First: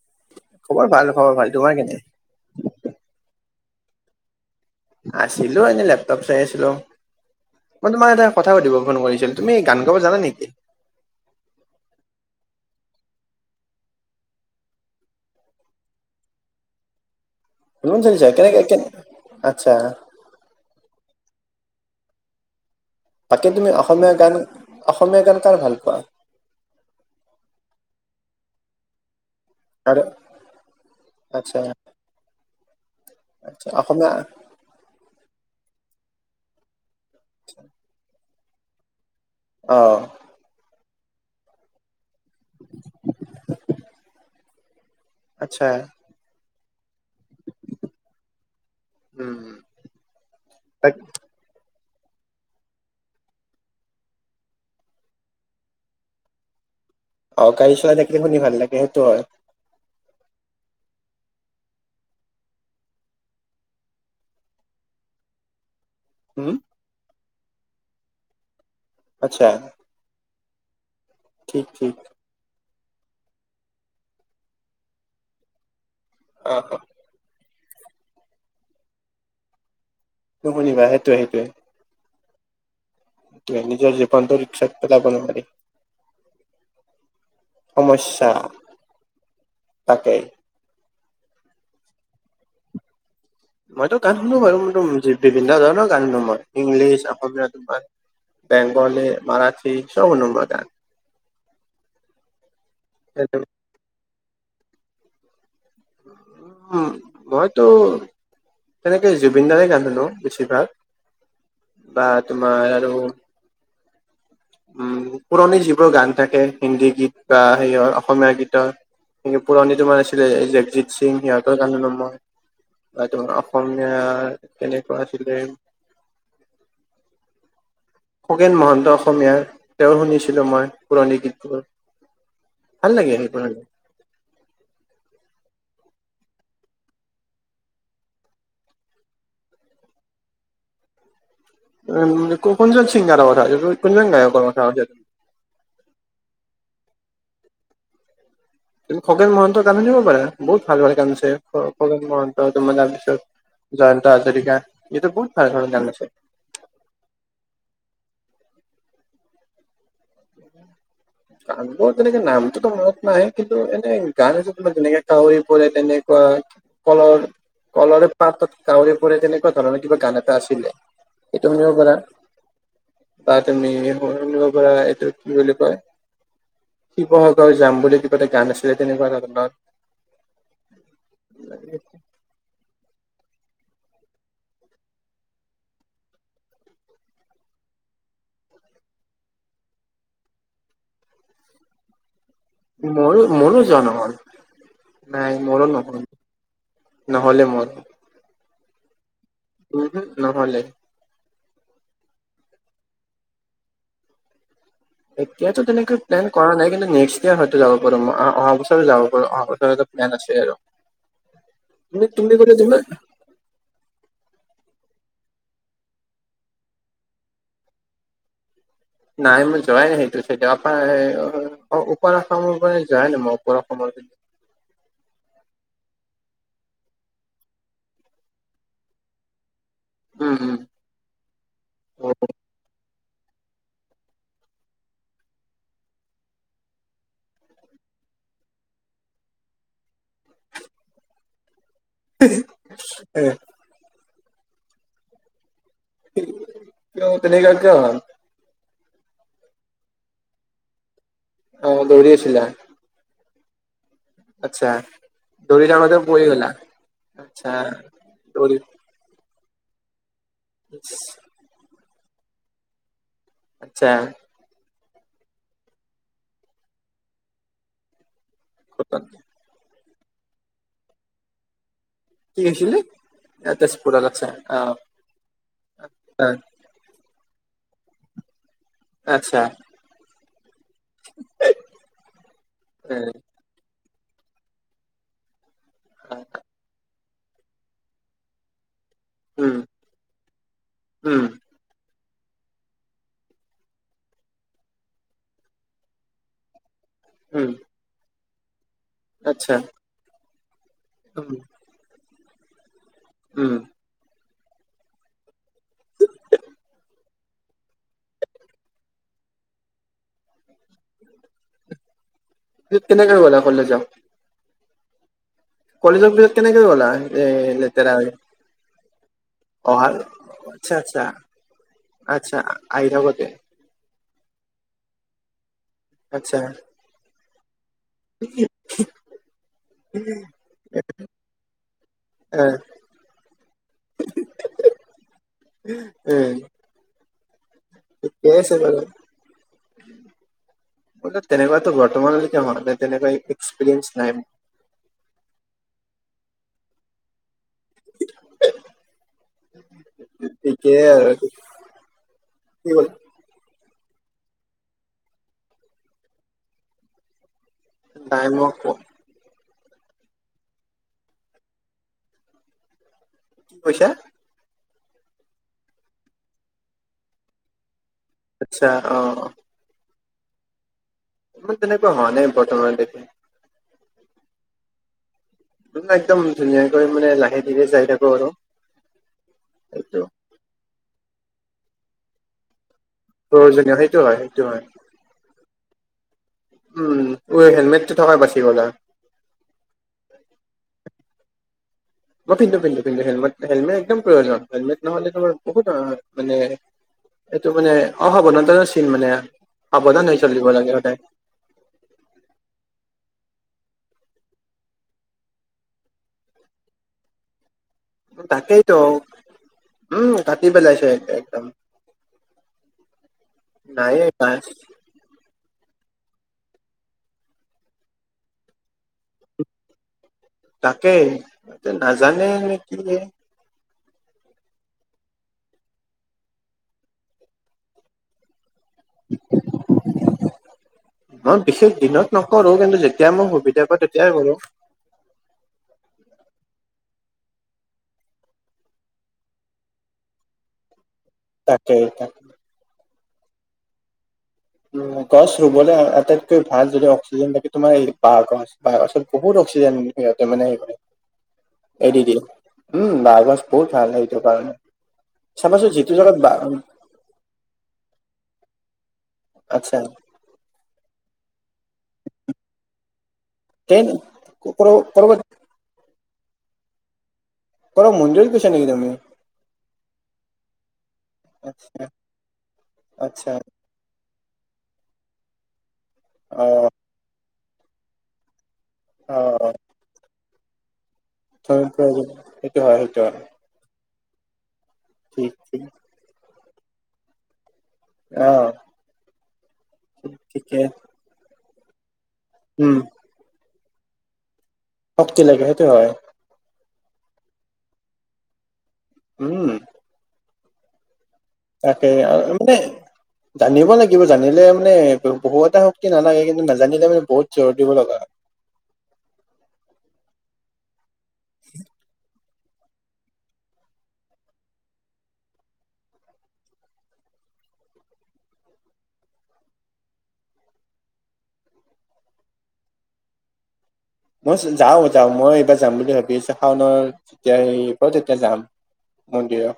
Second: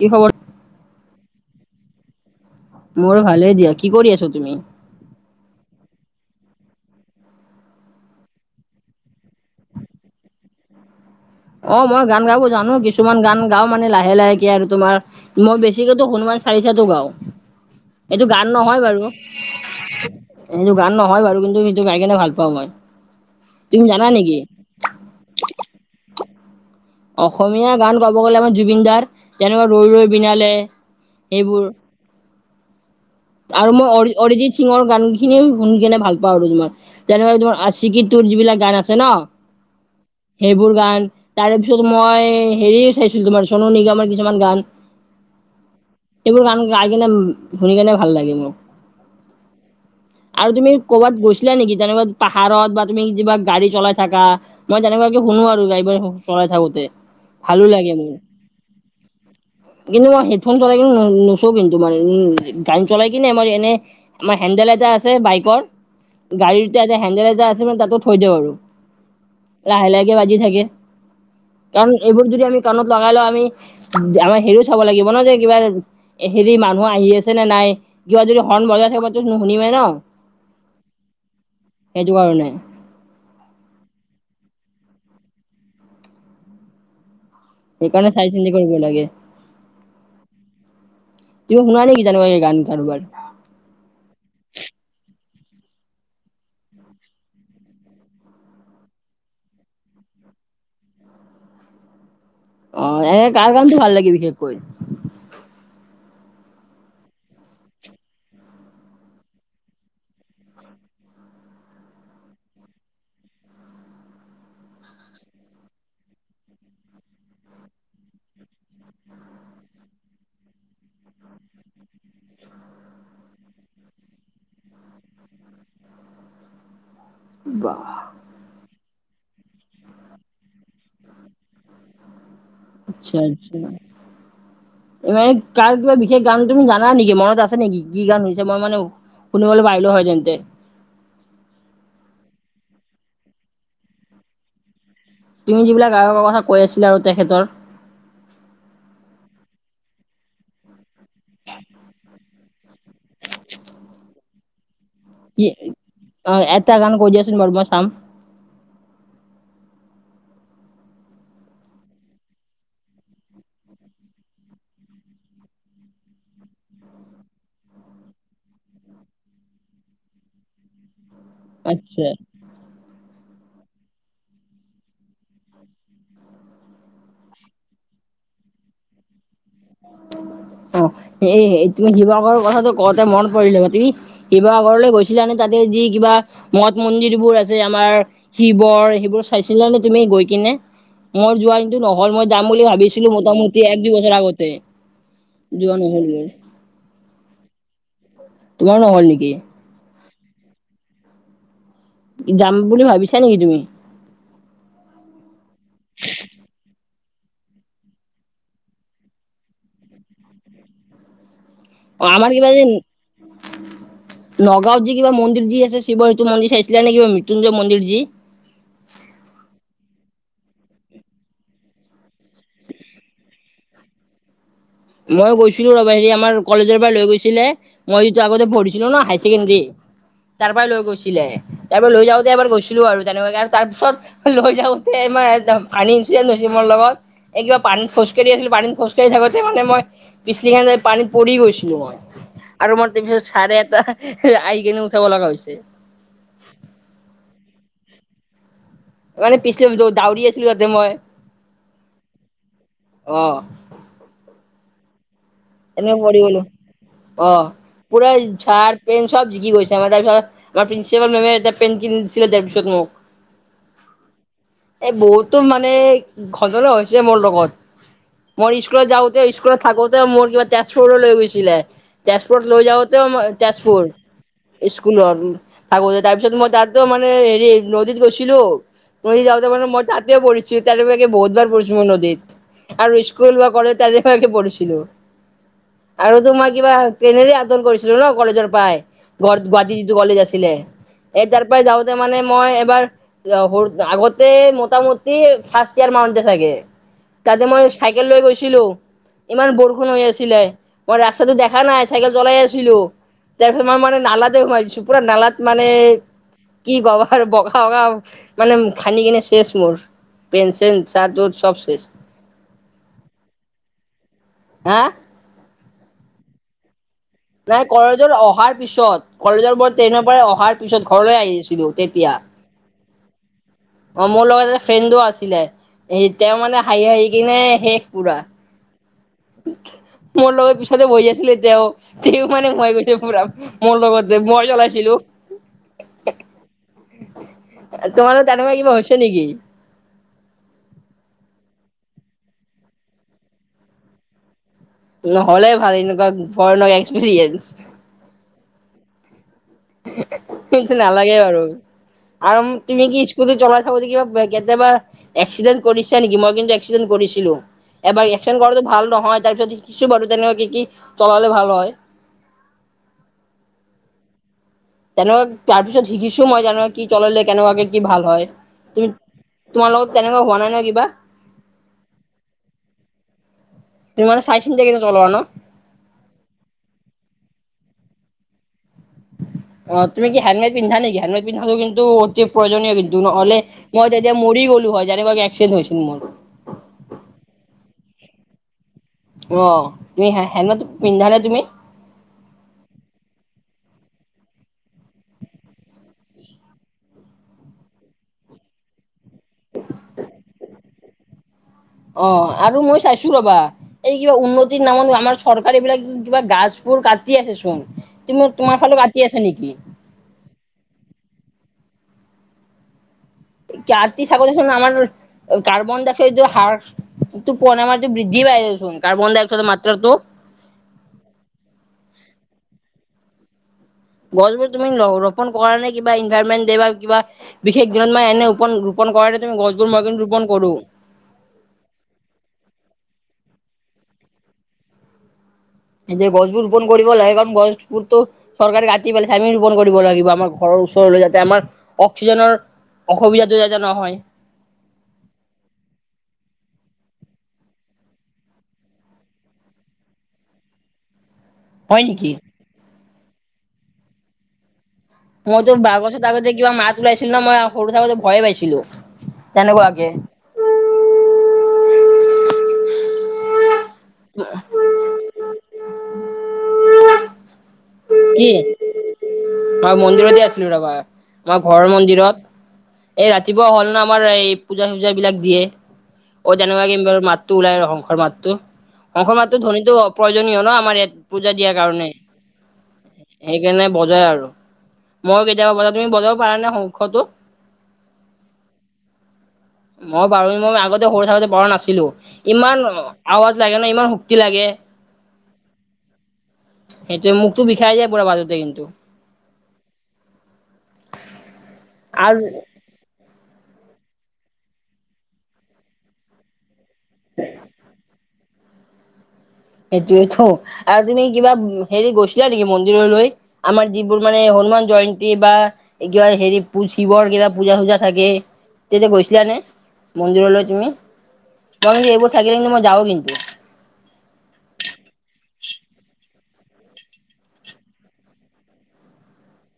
কি খবৰ। খবৰ ভাল খবৰ ভাল তোমাৰ কেনে। মোৰ ভালে দিয়া কি কৰি আছ তুমি, আছিলো এনে লেপটপ চাই আছিলো। মই তোমাৰ এটা কথা সোধিব ফোন কৰিছিল তুমি গান গাব জানা নেকি। অ মই গান গাব জানো কিছুমান গান গাও মানে লাহে লাহেকে আৰু তোমাৰ। মই বেছিকেটো হনুমান চালিচাটো গাও। শুনিব এইটো বিচাৰিছা গান কেনেকে নহয় কেনে বাৰু, আচ্ছা সেইটো গান নহয় বাৰু, কিন্তু সেইটো গাই কেনে ভাল পাওঁ মই। বাকী তুমি জানা অসমীয়া গান নেকি? অসমীয়া গান কাৰ ভাল পোৱা? অসমীয়া গান কব গ'লে মই জুবিন দাৰ তেনেকুৱা ৰৈ আৰু ৰৈ বিনালে আচ্ছা সেইবোৰ আচ্ছা আৰু মই অ অসমীয়া অৰিজিত সিঙৰ গান খিনি শুনি কেনে ভাল পাওঁ, আৰু তোমাৰ যেনেকে তোমাৰ আশিকি তোৰ যিবিলাক গান আছে ন অহ। সেইবোৰ গান তাৰে পিছত মই হেৰি চাইছিলো তোমাৰ চুনু নিগমৰ কিছুমান গান। আচ্ছা। এইবোৰ গান গাই কিনে শুনি কেনে ভাল লাগে মোৰ। উম আৰু তুমি তাক ক'ৰবাত গৈছিলা নেকি। যেনেকুৱা পাহাৰত বা তুমি কিবা গাড়ী চলাই থাকা মই তেনেকুৱাকে শুনো আৰু গাড়ী চলাই থাকোতে। অ ভালো গাড়ী লাগে চলাই মোৰ। থাকিলে শুনি ভাল লাগে সেইটো হয়। কিন্তু মই হেডফোন চলাই কিনে নোচো কিন্তু মানে উ গাড়ী চলাই কিনে আমাৰ এনে আমাৰ হেণ্ডেল এটা আছে বাইকৰ। উম গাড়ীৰ এটা হেণ্ডেল এটা যে আছে মানে তাতে থৈ দিও আৰু আচ্ছা। লাহে লাহেকে বাজি থাকে। ঠিক কাৰণ ঠিক এইবোৰ যদি আমি কাণত লগাই লওঁ, আমি আমাৰ হেৰিও চাব লাগিব ন যে কিবা অ হেৰি অ মানুহ আহি আছে নে নাই কিবা যদি হৰ্ণ বজাই থাকিবাতো নুশুনিমেই ন। নুশুনিবা সেইটোৱেই সেইটোৱেই। সেইটো কাৰণে। [unintelligible] ৰিক্সাত পেলাব নোৱাৰি। সেইকাৰণে সমস্যা চাই চিন্তি কৰিব লাগে। তাকেই তুমি শুনা নেকি জানুৱাৰীৰ গান কাৰোবাৰ। মইতো গান শুনো বাৰু, মইটো বিভিন্ন ধৰণৰ গান শুনো মই, ইংলিছ অসমীয়া তোমাৰ বেংগলী, মাৰাঠী চব শুনো মই গান। অ', এনে কাৰ গানতো ভাল লাগে বিশেষকৈ? উম উম', মইতো তেনেকে জুবিন দাৰে গান শুনো বেছিভাগ। বা তোমাৰ আৰু [inaudible] উম, পুৰণি যিবোৰ গান থাকে, হিন্দী গীত বা সেইয়ৰ অসমীয়া গীতৰ এনেকে পুৰণি তোমাৰ আছিলে যে আৰ্জিত সিং সিহঁতৰ গান শুনো মই বা তোমাৰ অসমীয়া কেনেকুৱা আছিলে বাহ। খগেন মহন্ত অসমীয়াৰ তেওঁ শুনিছিলোঁ মই পুৰণি গীতবোৰ। ভাল লাগে আচ্ছা সেইবোৰ শুনি আচ্ছা। এ মানে কাৰ কিবা বিশেষ গান তুমি জানা নেকি মনত আছে নেকি? কি গান হৈছে মই মানে শুনিবলে পাৰিলো হয় তেন্তে। উম', কোনজন ছিংগাৰৰ কথা কৈছা তুমি কোনজন গায়ককৰ কথা কৈছা তুমি যিবিলাক গায়ক কথা কৈ আছিলা আৰু তেখেতৰ তুমি খগেন মহন্তৰ গান শুনিব পাৰা, বহুত ভাল ভাল গান আছে খগেন মহন ত' তোমাৰ তাৰ পিছত জয়ন্ত হাজৰিকা এইটো বহুত কি ভাল ধৰণৰ গান আছে। অ', এটা গান কৈ দিয়াচোন বাৰু মই চাম। কেটা গান বোৰ তেনেকে নামটোতো মনত নাই, কিন্তু এনেই গান হিচাপে যেনেকে কাৱৰী পৰে তেনেকুৱা কলৰ কলৰে পাতাত কাউৰে পৰে তেনেকুৱা ধৰণৰ কিবা গান এটা আছিলে এইটো শুনিব পৰা আচ্ছা বা তুমি‌ শুনিব পাৰা এইটো কি বুলি কয় শিৱসাগৰ যাম বুলি কিবা এটা গান আছিলে তেনেকুৱা ধৰণৰ অ এই তুমি শিৱাগৰৰ কথাটো কওঁতে মন পৰিলে তুমি শিৱসাগৰ লৈ গৈছিলা নে তাতে যি কিবা মঠ মন্দিৰবোৰ আছে আমাৰ শিবৰ সেইবোৰ চাইছিলা নে তুমি গৈ কিনে মই যোৱা টো নহল মই যাম বুলি ভাবিছিলো মোৰো মোটামুটি মোৰো এক যোৱা দুই নহ'ল বছৰ আগত তে নাই মোৰো যোৱা নহল গে নহ'লে মোৰ তোমাৰো নহ'ল নেকি? উমহো, নহ'লে। যাম বুলি ভাবিছা নেকি তুমি? এতিয়াতো তেনেকে প্লেন কৰা নাই কিন্তু নেক্সট ইয়াৰ হয়তো যাব পাৰো মই অ অহা বছৰো যাব পাৰো অহা বছৰে বেয়া নাছিলে আৰু তুমি তুমি আমাৰ কিবা গ'লে যেন তুমি নগাঁওত যি কিবা মন্দিৰ যি আছে শিৱ সেইটো মন্দিৰ চাইছিলা নেকি মৃত্যুঞ্জয় মন্দিৰ যি নাই মই যোৱাই নাই সেইটো চাইডে অপাৰ ওপাৰ অসমৰ পৰাই যোৱাই নাই মই ওপৰ অসমৰ মই গৈছিলো ৰবি হেৰি আমাৰ কলেজৰ পৰা লৈ গৈছিলে মই যেতিয়া আগতে পঢ়িছিলো না হাই চেকেণ্ডেৰী তাৰ উম পৰা লৈ গৈছিলে তাৰ পৰা লৈ উম যাওঁতে এবাৰ গৈছিলো আৰু তেনেকুৱাকে আৰু তাৰ পিছত লৈ যাওঁতোৰ এ মানে পানী এচিদেন হৈছে মোৰ লগত এই কিবা পানী খোজকাঢ়ি আছিলো পানীত খোজকাঢ় থাকো মানে মই পিছলি কিনে পানীত পৰি গৈছিলো মই আৰু মই তাৰপিছত এ চাৰে এটা আহি কিনে উঠাব লগীয়া হৈছে। কিয় তেনে কিয় হ'ল মানে পিছল দৌউৰি আছিলো তাতে মই অ দৌৰি আছিলা অ- আচ্ছা। দৌৰি এনে থাকোতে পৰি গলো গ'লা অ আচ্ছা পুৰা দৌৰি ঝাৰ পেন চব জিকি গৈছে আমাৰ তাৰপিছত আমাৰ ইছ, প্ৰিন্ঞ্চিপাল মেমে এটা পেন কিনি দিছিলে তাৰপিছত মোক আচ্ছা। এই বহুতো মানে ঘটনা হৈছে। মোৰ লগত মই স্কুলত ক'ত যাওঁতে স্কুলত থাকোতে মোৰ কিবা তেজপুৰ লৈ গৈছিলে। কি তেজপুৰত লৈ হৈছিলে যাওঁতেওই আ তেজপুৰ তেজপুৰত আচ্ছা অ স্কুলত থাকোতে অ তাৰপিছত মই তাত। ত মানে হেৰি নদীত, গৈছিলো। নদী আচ্ছা যাওঁতে মানে মই তাতেও প়িছো তাৰ বকেহুত বাৰ পৰিছো মই নদীত। এ আৰু স্কুল বা কলেজ তেনেকুৱা কে পৰিছিলো। অ আৰু তো মই কিবা ট্ৰেইনেৰে আদন কৰিছিলো ন কলেজৰ পৰাই। উম গুৱাহাটী যিটো কলেজ আছিলে এ উম তাৰ পৰাই যাওঁ। মানে মই এবাৰ আগতে মোটামুটি ফাৰ্ষ্ট ইয়াৰ মা চাগে। তাতে উম, মই চাইকেল লৈ গৈছিলো। ইমান আচ্ছা। বৰষুণ হৈ আছিলে। মই উম, ৰাস্তাটো দেখা নাই চাইকেল চলাই আছিলো তাৰ উম। পিছত মই মানে নালাত। সোমাই দিছো পুৰা নালাত মানে কি গবাৰ বগা -বগা মানে খানি কিনে শেষ মোৰ। পেন- চান চাট -উট চব শেষ কেনেকে গ'লে কলেজ যাওঁ হা কলেজৰ পিছত কেনেকে গ'লা। এ নাই লেতেৰা হৈ? কলেজৰ অহাৰ পিছত কলেজৰ পৰাৰ অহা ট্ৰেইনৰ পৰা অহাৰ আচ্ছা পিছত আচ্ছা ঘৰলৈ আহি আছিলো তেতিয়া। আচ্ছা আহি থাকোতে অ মোৰ লগত এটা ফ্ৰেণ্ডো আছিলে। তেওঁ মানে হাঁহি হাঁহি কিনে শেষ- পুৰা। উ মোৰ লগত পিছতে বহি আছিলে। এতিয়া তে এ মানে হৈ গৈছে পুৰা- মোৰ লগত যে মই জ্বলাইছিলো। উম এ এই তোমাৰ [unintelligible] ব তেনেকুৱাতো বৰ্তমানলৈকে ম তেনেকুৱা এক্সপিৰিয়েঞ্চ নাই। নহ'লে ভাল এনেকুৱা গোফৰলয় এক্সপেৰিয়েঞ্চ কিন্তু ঠিকেই আৰু নালাগে বাৰু কি আৰু তুমি হ'ল কি? কিন্ত চলাই থাকোতে কিবা কেতিয়াবা এক্সিডেণ্ট কৰিছে নেকি মই কিন্তু এক্সিডেণ্ট কৰিছিলো এবাৰ নাই এক্চেন মই কৰাটো ক- ভাল নহয় তাৰিছত শিকিছো বাৰু তেনেকুৱা কি কি চলালে ভাল হয়। কি কৈছা? তেনেকুৱা তাৰ পিছত শিকিছো মই জান কি চললে কেনেকুৱাকে কি ভাল হয়। আচ্ছা তুমি অ অ তোমাৰ লগত তেনেকুৱা হোৱা নাই নাই কিবা। ইমান তেনেকোৱা হোৱা নাই বৰ্তমানলৈকে তুমি মানে চাই চিন্তি কিন্তু লোৱা ন মানে একদম ধুনীয়াকৈ মানে লাহে ধীৰে যাই থাকো আৰু অ সেইটো তুমি কি হেলমেট পিন্ধা নেকি হেলমেট পিন্ধাটো কিন্তু অতি প্ৰয়োজনীয় কিন্তু নহ'লে প্ৰয়োজনীয় মই সেইটো তেতিয়া হয় সেইটো মৰি গ'লো হয় যেনেকোৱাকে এক্সিডেণ্ট হৈছিল মোৰ উম অ হেলমেটতো থকাৰ কাৰণে বাচি গ'লা অ তুমি হেলমেটতো পিন্ধানে তুমি মই পিন্ধো পিন্ধো পিন্ধো হেলমেট হেলমে একদম প্ৰয়োজন হেলমেট নহ'লে তোমাৰ বহুত মানে এইটো মানে অসাৱধানতাৰ চিন মানে সাৱধান হৈ চলিব লাগে সদায় অ আৰু মই চাইছো ৰবা এই কিবা উন্নতিৰ নামন আমাৰ চৰকাৰী বিলাক কিবা গাছবোৰ কাটি আছে চোন তুমি তোমাৰ তাকেইতো ফালত কাটি আছে নেকি উম কাটি পেলাইছে একদম কাটি নায়ে থাকোতে নাই চোন আমাৰ কাৰ্বন ডাই অক্সাইডৰ হাৰটো প নমাৰটো বৃদ্ধি পাই দেচোন কাৰ্বন ডাই অকসাইডৰ মাত্ৰাটো তাকে তে নাজানেই নে কি নে গছবোৰ তুমি ৰোপন কৰা নে কিবা ইনভাইৰমেণ্ট দে বা কিবা বিশেষ দিনত মানে এনে ৰোপন ৰোপন কৰাতে তুমি গছবোৰ মই কিন্তু ৰোপন কৰো মই বিশেষ দিনত নকৰো কিন্তু যেতিয়া মই সুবিধা পাও তেতিয়াই কৰো যে গছবোৰ ৰোপন কৰিব লাগে কাৰণ গছবোৰতো চৰকাৰে কাটি পেলাইছে আমি ৰোপন কৰিব লাগিব আমাক ঘৰৰ ওচৰলৈ যাতে আমাৰ তাকে তাকে। অক্সিজেনৰ অসুবিধাটো যাতে নহয় উ গছ ৰুবলৈ আটাইতকৈ ভাল যদি অক্সিজেন থাকে তোমাৰ এই বাঁহ গছ বাহ গছত বহুত অক্সিজেন সিহঁতে মানে সেই ক উ এদিগি উম বাঁহগছ বহুত ভাল ল এইটো কাৰণে মইতো বাঁহগছত আগতে কিবা মাত ওলাইছিল ন মই সৰু থাকোতে ভয়ে পাইছিলো তেনেকোৱাকে দেন ওপৰৰ কল মন্দিৰ কি গৈছ নেকি তুমি মই মন্দিৰতে আছিলো ৰবা আমাৰ ঘৰৰ আচ্ছা মন্দিৰত এই আচ্ছা ৰাতিপুৱা হ'ল ন আমাৰ এই পূজা চূজা বিলাক দিয়ে অ তেনেকোৱাকে বাৰু মাতটো ওলাই শংসৰ মাতটো শংসৰ অ মাতটো ধ্বনিতো অ প্ৰয়োজনীয় ন আমাৰ ইয়াত পূজা দিয়াৰ সেইটো কাৰণে হয় সেইটো হয় সেইকাৰণে বজাই আৰু মইয়ো ঠিক কেতিয়াবা ঠিক বজাই তুমি বজাব পাৰা নে শংখটো অ মই পাৰু মই ঠিকে আগতে সৰু থাকোতে পৰা নাছিলো ইমান উম আৱাজ লাগে ন ইমান শক্তি লাগে শক্তি লাগে সেইটো হয় সেইটোৱে মুখতো বিষাই যায় পুৰা মাজতে কিন্তু উম তাকে আৰু মানে জানিব লাগিব জানিলে মানে বহু এটা শক্তি নালাগে কিন্তু নাজানিলে মানে বহুত জোৰ দিব লগা সেইটোৱেটো আৰু তুমি কিবা হেৰি গৈছিলা নেকি মন্দিৰলৈ আমাৰ যিবোৰ মানে হনুমান জয়ন্তী বা কিবা হেৰি পুইছে শিৱৰ কিবা পূজা চূজা থাকে তেতিয়া গৈছিলানে মন্দিৰলৈ তুমি মই কিন্তু এইবোৰ থাকিলে কিন্তু মই যাও কিন্তু মই যাও যাও মই এইবাৰ যাম বুলি ভাবি আছো, শাওনৰ তেতিয়া হেৰি ক তেতিয়া যাম। অ দিয়া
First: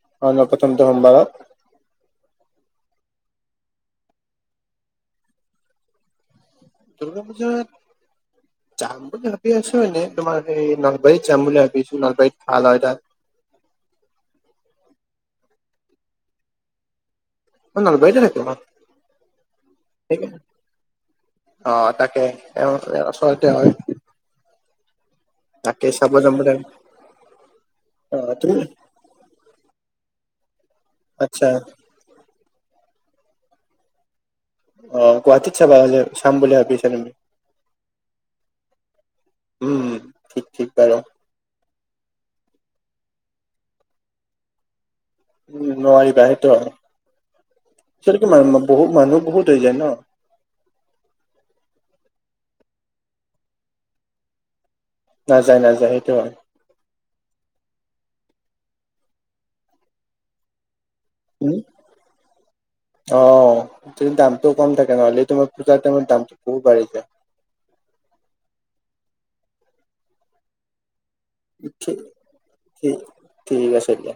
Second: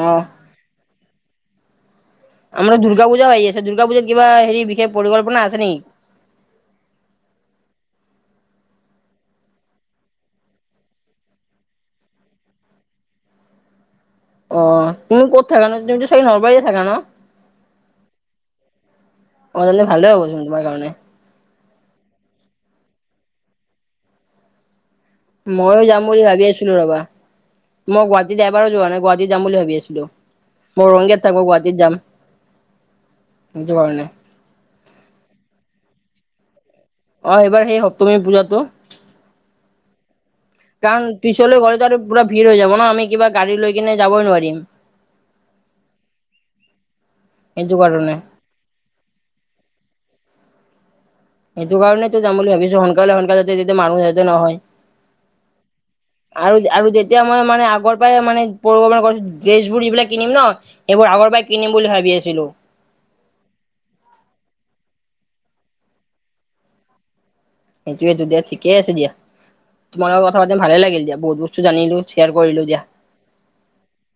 অ'। প্ৰথমটো সোমবাৰত। আমাৰ দুৰ্গা পূজা হৈ আছে দুৰ্গা পূজাৰ কিবা হেৰি বিশেষ পৰিকল্পনা আছে নেকি? দুৰ্গা পূজাত যাম বুলি ভাবি আছো এনেই তোমাৰ সেই নলবাৰীত যাম বুলি ভাবি আছো নলবাৰীত ভাল হয় তাত। অ তুমি ক'ত থাকা ন তুমিতো চৈল নলবাৰীত থাকা ন। মই নলবাৰীতে থাকো ন অজনে ভালে সেইকাৰণে হ'বচোন তোমাৰ কাৰণে। অ তাকে তেওঁ ওচৰতে হয়। ময়ো যাম বুলি ভাবি আছিলো ৰবা। মই অ গুৱাহাটীত তুমি এবাৰো যোৱা নাই গুৱাহাটী যাম বুলি ভাবি আছিলো। মই ৰঙগীয়াত থাকো আচ্ছা গুৱাহাটীত যাম। [unintelligible] অ গুৱাহাটীত চাবা হ'লে চাম বুলি ভাবিছা তুমি। অ এইবাৰ সেই সপ্তমী পূজাটো। উম ঠিক বাৰু কাৰণ পিছলৈ গ'লেটো আৰু পুৰা ভিৰ হৈ যাব ন আমি কিবা গাড়ী লৈ কিনে যাবই নোৱাৰিম। উ নোৱাৰিবা সেইটো অ, সেইটো কাৰণে [unintelligible] বহু মানুহ বহুত হ যায় ন। সেইটো কাৰণে তো যাম বুলি ভাবিছো সোনকালে সোনকালে তেতিয়া মানুহ যতে নহয়। নাযায় নাযায় সেইটো হয়। আৰু আৰু তেতিয়া মই মানে আগৰ পাই মানে পৰকপ্লনা কৰিছো ড্ৰেছ বোৰ ইবিলাক কিনিম ন এইবোৰ আগৰ বা উম কিনিম বুলি ভাবি আছিলো। অ যে দামটো কম থাকে নহ'লে তোমাৰ পূজাৰ টাইমত দামটো বহুত বাঢ়ি যায়। সেইটোৱেটো ডে ঠিকে আছে দিয়া, তোমাৰ লগত কথা পাতিম ভালে লাগিল দিয়া বহুত বস্তু জানিলো শ্বেয়াৰ কৰিলো দিয়া [unintelligible] ঠিক আছে দিয়া।